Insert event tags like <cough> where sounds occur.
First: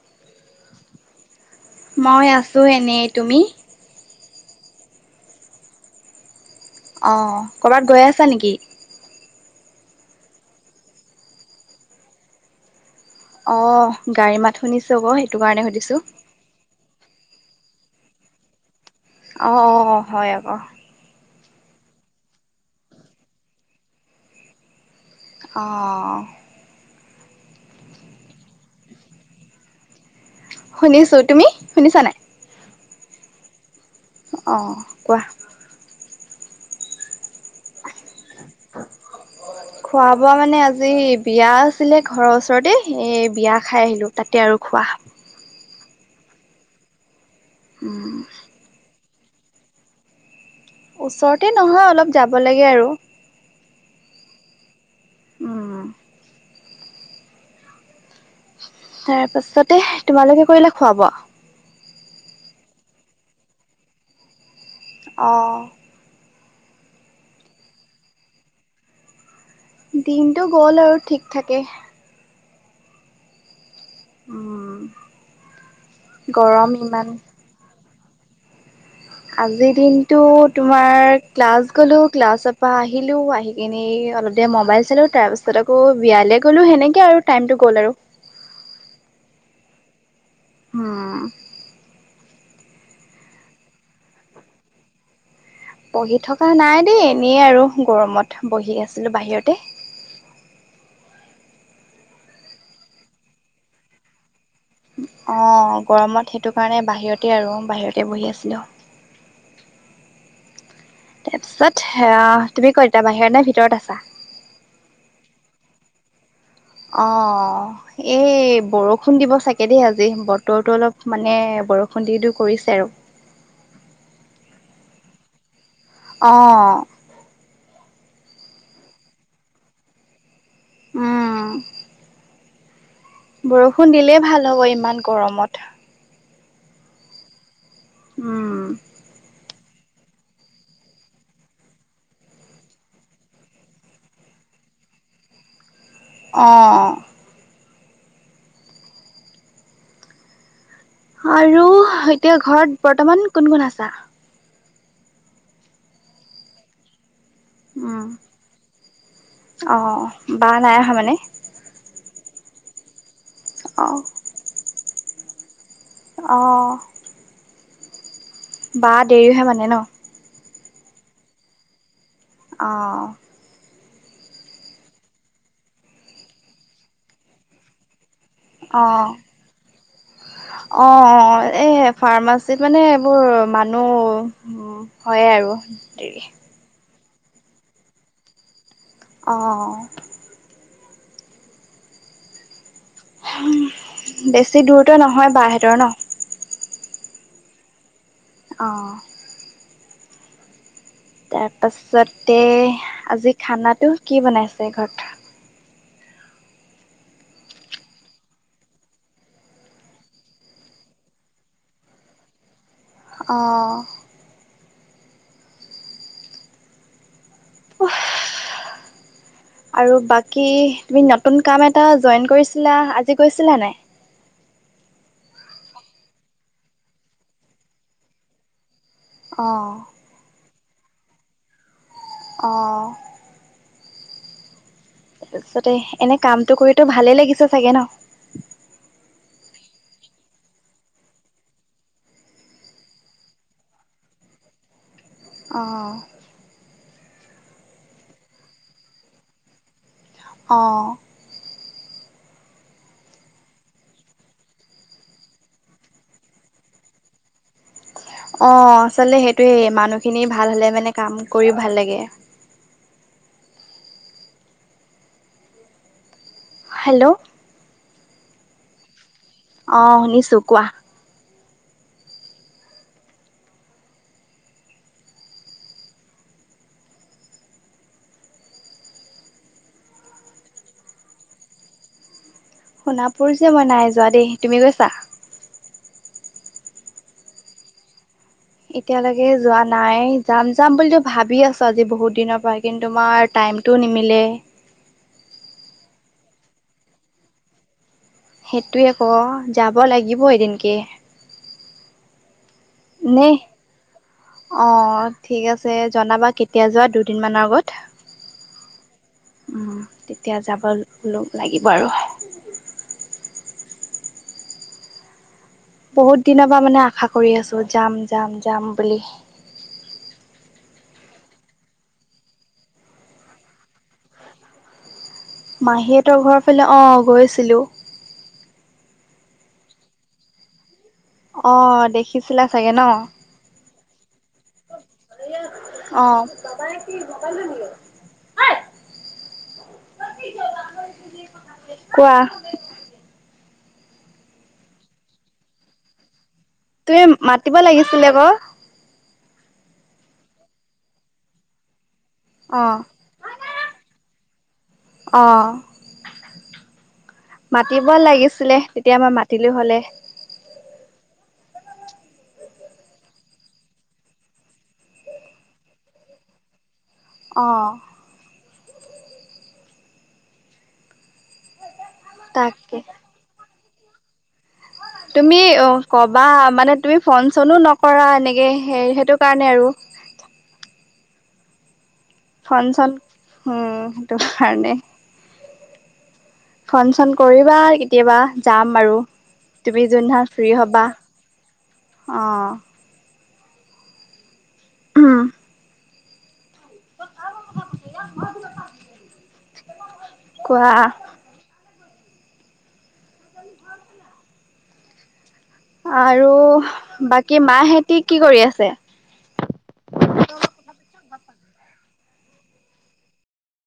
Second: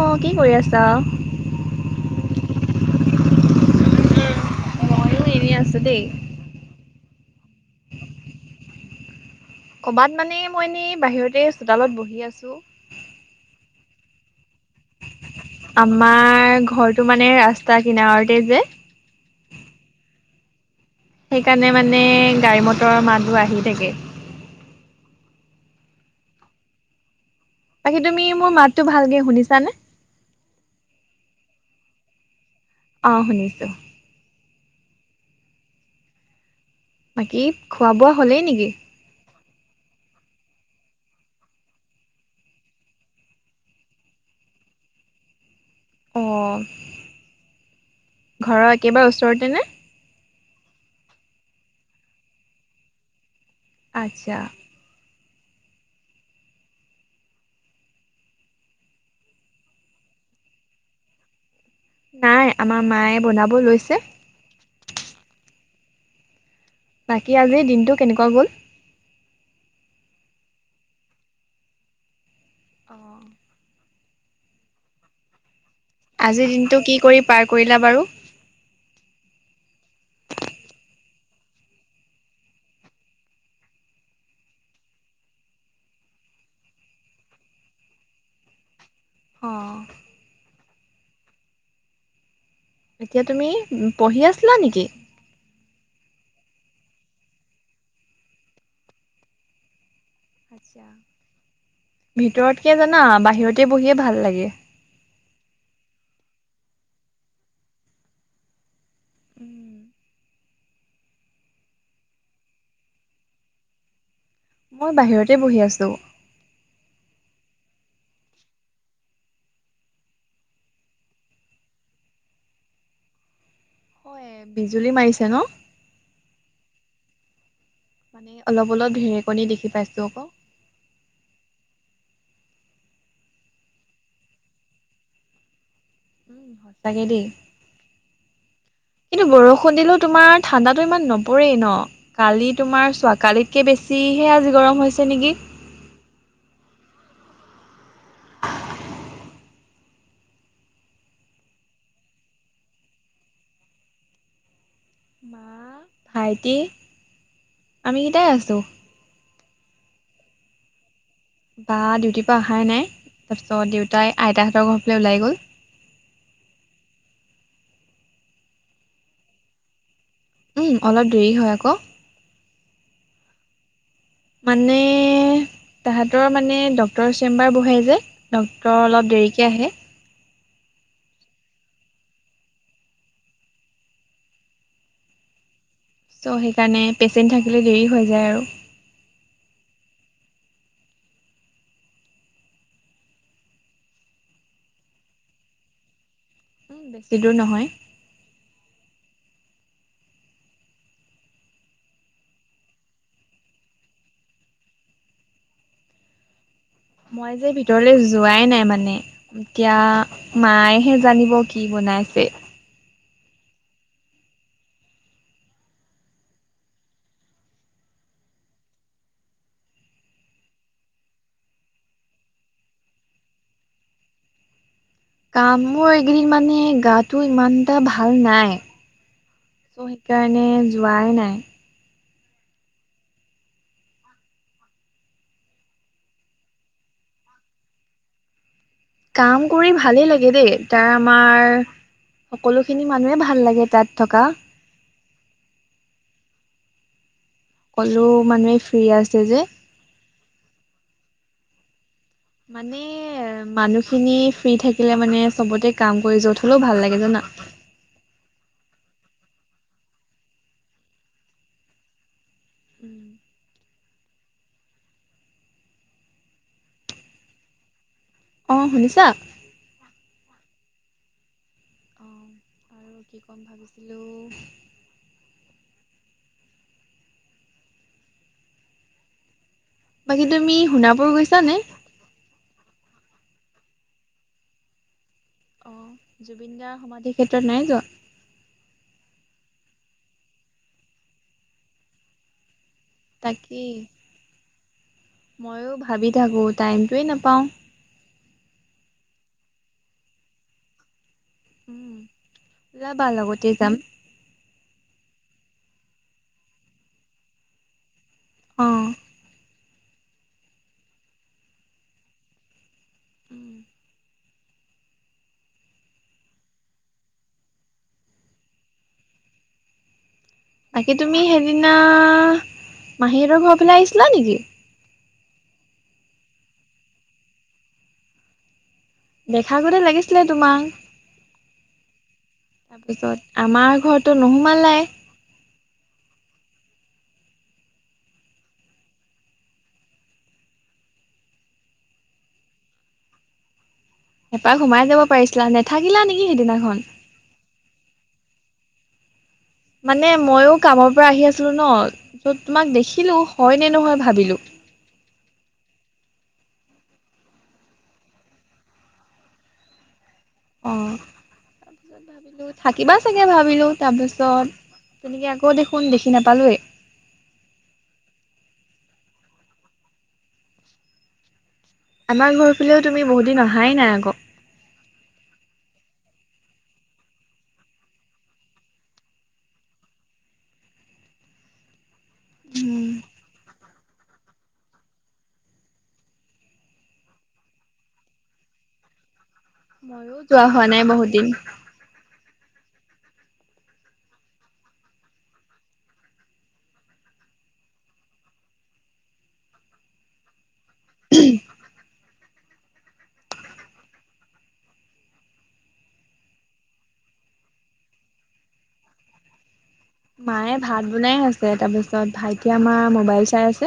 অ, কি কৰি আছা? মই আছোঁ এনেই তুমি? ময়ো এনেই আছোঁ দেই। অ, ক'ৰবাত গৈ আছা নেকি? ক'ৰবাত মানে মই এনেই বাহিৰতে চোতালত বহি আছোঁ। অ, গাড়ী মাত শুনিছোঁ আকৌ কাৰণে সুধিছোঁ। আমাৰ ঘৰটো মানে ৰাস্তা কিনাৰতে যে, অ, হয় আকৌ। সেইকাৰণে মানে গাড়ী মটৰৰ মাহহ আহি থাকে। অ, বাকী তুমি মোৰ মাতো ভালকে শুনিছাানে? শুনিছোঁ তুমি শুনিছা নাই? অ শুনিছো। অ কোৱা। বাকী খোৱা-বোৱা হ'লেই নিকি? খোৱা-বোৱা মানে আজি বিয়া আছিলে ঘৰৰ ওচৰতে এই বিয়া খাই আহিলো তাতে আৰু খোৱা। অ। <unintelligible> ঘৰৰ একেবাৰে ওচৰতে নে? ওচৰতে নহয় অলপ যাব লাগে আৰু। আচ্ছা। উম। তাৰ পাছতে তোমালোকে কৰিলা খোৱা-বোৱা? নাই আমাৰ মায়ে বনাব লৈছে। অ। বাকী আজিৰ দিনটো কেনেকুৱা গ'ল? দিনটো গ'ল আৰু ঠিক থাকে। <unintelligible> উম, আজিৰ গৰম দিনটো কি ইমান। কৰি পাৰ কৰিলা বাৰু? আজিৰ দিনটো তোমাৰ ক্লাছ গ'লো ক্লাছৰ পৰা আহিলো আহি এনেই অলপ দেৰি ম'বাইল চালো তাৰপিছত আকৌ বিয়ালে গ'লো সেনেকে আৰু টাইমটো গ'ল আৰু। অ। উম। এতিয়া তুমি পঢ়ি আছিলা নি? পঢ়ি থকা নাই দেই এনেই আৰু গৰমত বঢ়ি আছিলো বাহিৰতে। ভিতৰতকে জানা বাহিৰতে বঢ়িয়ে ভাল লাগে। অ গৰমত সেইটো কাৰণে বাহিৰতে আৰু বাহিৰতে বঢ়ি আছিলো। উম। তাৰপিছত তুমি ক'ত এতিয়া বাহিৰত নে ভিতৰত আছা? মইয়ো বাহিৰতে বঢ়ি আছো। অ। এই বৰষুণ দিব চাগে দেই আজি বতৰটো অলপ মানে বৰষুণ দিও দিও কৰিছে আৰু। হয় বিজুলী মাৰিছে ন? অ। মানে অলপ অলপ ধেৰেকণী দেখি পাইছো আকৌ। উম। বৰষুণ দিলেই ভাল হ'ব ইমান গৰমত। তাকে দেই। উম। কিন্তু বৰষুণ দিলেও তোমাৰ ঠাণ্ডাটো ইমান নপৰেই ন। কালি তোমাৰ চোৱা কালিতকে বেছিহে আজি গৰম হৈছে নিকি। অ। আৰু এতিয়া ঘৰত বৰ্তমান কোন কোন আছা? মা, ভাইটি। আমি উম কেইটাই আছো অ বা নাই অহা মানে? বা ডিউটিৰ পৰা অহাই নাই তাৰপিছত অ', দেউতাই আইতাহঁতৰ ঘৰফালে ওলাই গ'ল। অ। বা দেৰি হয় মানে ন? উম অলপ দেৰি হয় আকৌ। অ। মানে তাহাঁতৰ মানে ডক্তৰ চেম্বাৰ বঢ়ে যে। ডক্তৰ অলপ অ', দেৰিকে আহে। অ', এ ফাৰ্মাচীত মানে এইবোৰ মানুহ উম, হয় আৰু। দেৰি। চ' সেইকাৰণে পেচেণ্ট থাকিলে দেৰি হৈ যায় আৰু। অ', বেছি দূৰতো নহয় বাহঁতৰ ন? বেছি দূৰ নহয়। অ', তাৰপাছতে আজি খানাটো কি বনাইছে ঘৰত? মই যে ভিতৰলৈ যোৱাই নাই মানে এতিয়া মায়েহে জানিব কি বনাইছে। অ', <inaudible> আৰু বাকী তুমি নতুন কাম এটা জইন কৰিছিলা আজি গৈছিলা নাই? কাম মোৰ এইকেইদিন মানে গাটো ইমান এটা ভাল নাই চ' অঁ সেইকাৰণে যোৱাই নাই। অ', তাৰপিছতে এনে কামটো কৰিতো ভালে লাগিছে চাগে ন? কাম কৰি ভালেই লাগে দেই তাৰ আমাৰ সকলোখিনি মানুহে ভাল লাগে তাত থকা। অ', সকলো মানুহে ফ্ৰী আছে যে। অ', মানে মানুহখিনি ফ্ৰী থাকিলে মানে চবতে কাম কৰি যত হলেও ভাল লাগে জানা। অ', আচলতে সেইটোয়েই মানুহখিনি ভাল হলে মানে কাম কৰি ভাল লাগে। উম, হেল্ল' অ', শুনিছা? অ', শুনিছো কোৱা? অ', আৰু কি ক'ম ভাবিছিলোঁ বাকী তুমি সোণাপুৰ গৈছানে? সোণাপুৰ যে মই নাই যোৱা দেই তুমি গৈছা? অ', জুবিন দাৰ সমাধি ক্ষেত্ৰত নাই যোৱা? এতিয়ালৈকে যোৱা নাই যাম যাম বুলিতো ভাবি আছো আজি বহুত দিনৰ পৰাই। কিন্তু তোমাৰ তাকেই টাইমটো নিমিলে। ময়ো ভাবি থাকোঁ টাইমটোৱে নাপাওঁ। সেইটোৱে কওঁ যাব লাগিব এদিনকে। উম, ওলাবা লগতে যাম। অ', ঠিক আছে জনাবা কেতিয়া যোৱা দুদিন মানৰ আগত। অ', উম, তেতিয়া যাব লাগিব আৰু। উম, বহুত দিনৰ পৰা মানে আশা কৰি আছোঁ যাম - যাম - যাম বুলি। বাকি তুমি সেইদিনা মাহী হঁতৰ ঘৰ ফালে আহিছিলা নেকি? মাহী হঁতৰ ঘৰ ফালে অ', গৈছিলোঁ। দেখা গতে লাগিছিলে তোমাক। অ', দেখিছিলা চাগে ন? তাৰপিছত আমাৰ ঘৰতটো নোসোমালাই। অ', কোৱা এপাক সোমাই যাব পাৰিছিলা, নেথাকিলা নেকি সেইদিনাখন? তে মাতিব লাগিছিল আকৌ। মানে মইয়ো কামৰ পৰা আহি আছিলোঁ ন'। ত' তোমাক অঁ দেখিলোঁ হয় নে নহয় ভাবিলোঁ। অহ। মাতিব লাগিছিলে তেতিয়া মই মাতিলো হ'লে। অহ। ভাবিলোঁ থাকিবা চাগে ভাবিলোঁ তাৰপিছত তেনেকৈ আকৌ দেখি নাপালোৱেই। অহ। আমাৰ ঘৰ তাকে ফালেও তুমি বুহুদিন অহাই নাই আকৌ। তুমি ক'বা মানে তুমি ফোন-চনো নকৰা এনেকে সেই সেইটো কাৰণে আৰু। ফোন-চোন উম, সেইটো কাৰণে। ফোন-চোন কৰিবা কেতিয়াবা যাম আৰু তুমি ময়ো যোনদিনা যোৱা ফ্ৰী হোৱা নাই হ'বা। বহুত দিন অহ। <unintelligible> কোৱা? উম। <unintelligible> আৰু বাকী মাহেঁতে কি কৰি আছে? মায়ে ভাত বনাই আছে, তাৰপিছত ভাইটি আমাৰ মোবাইল চাই আছে।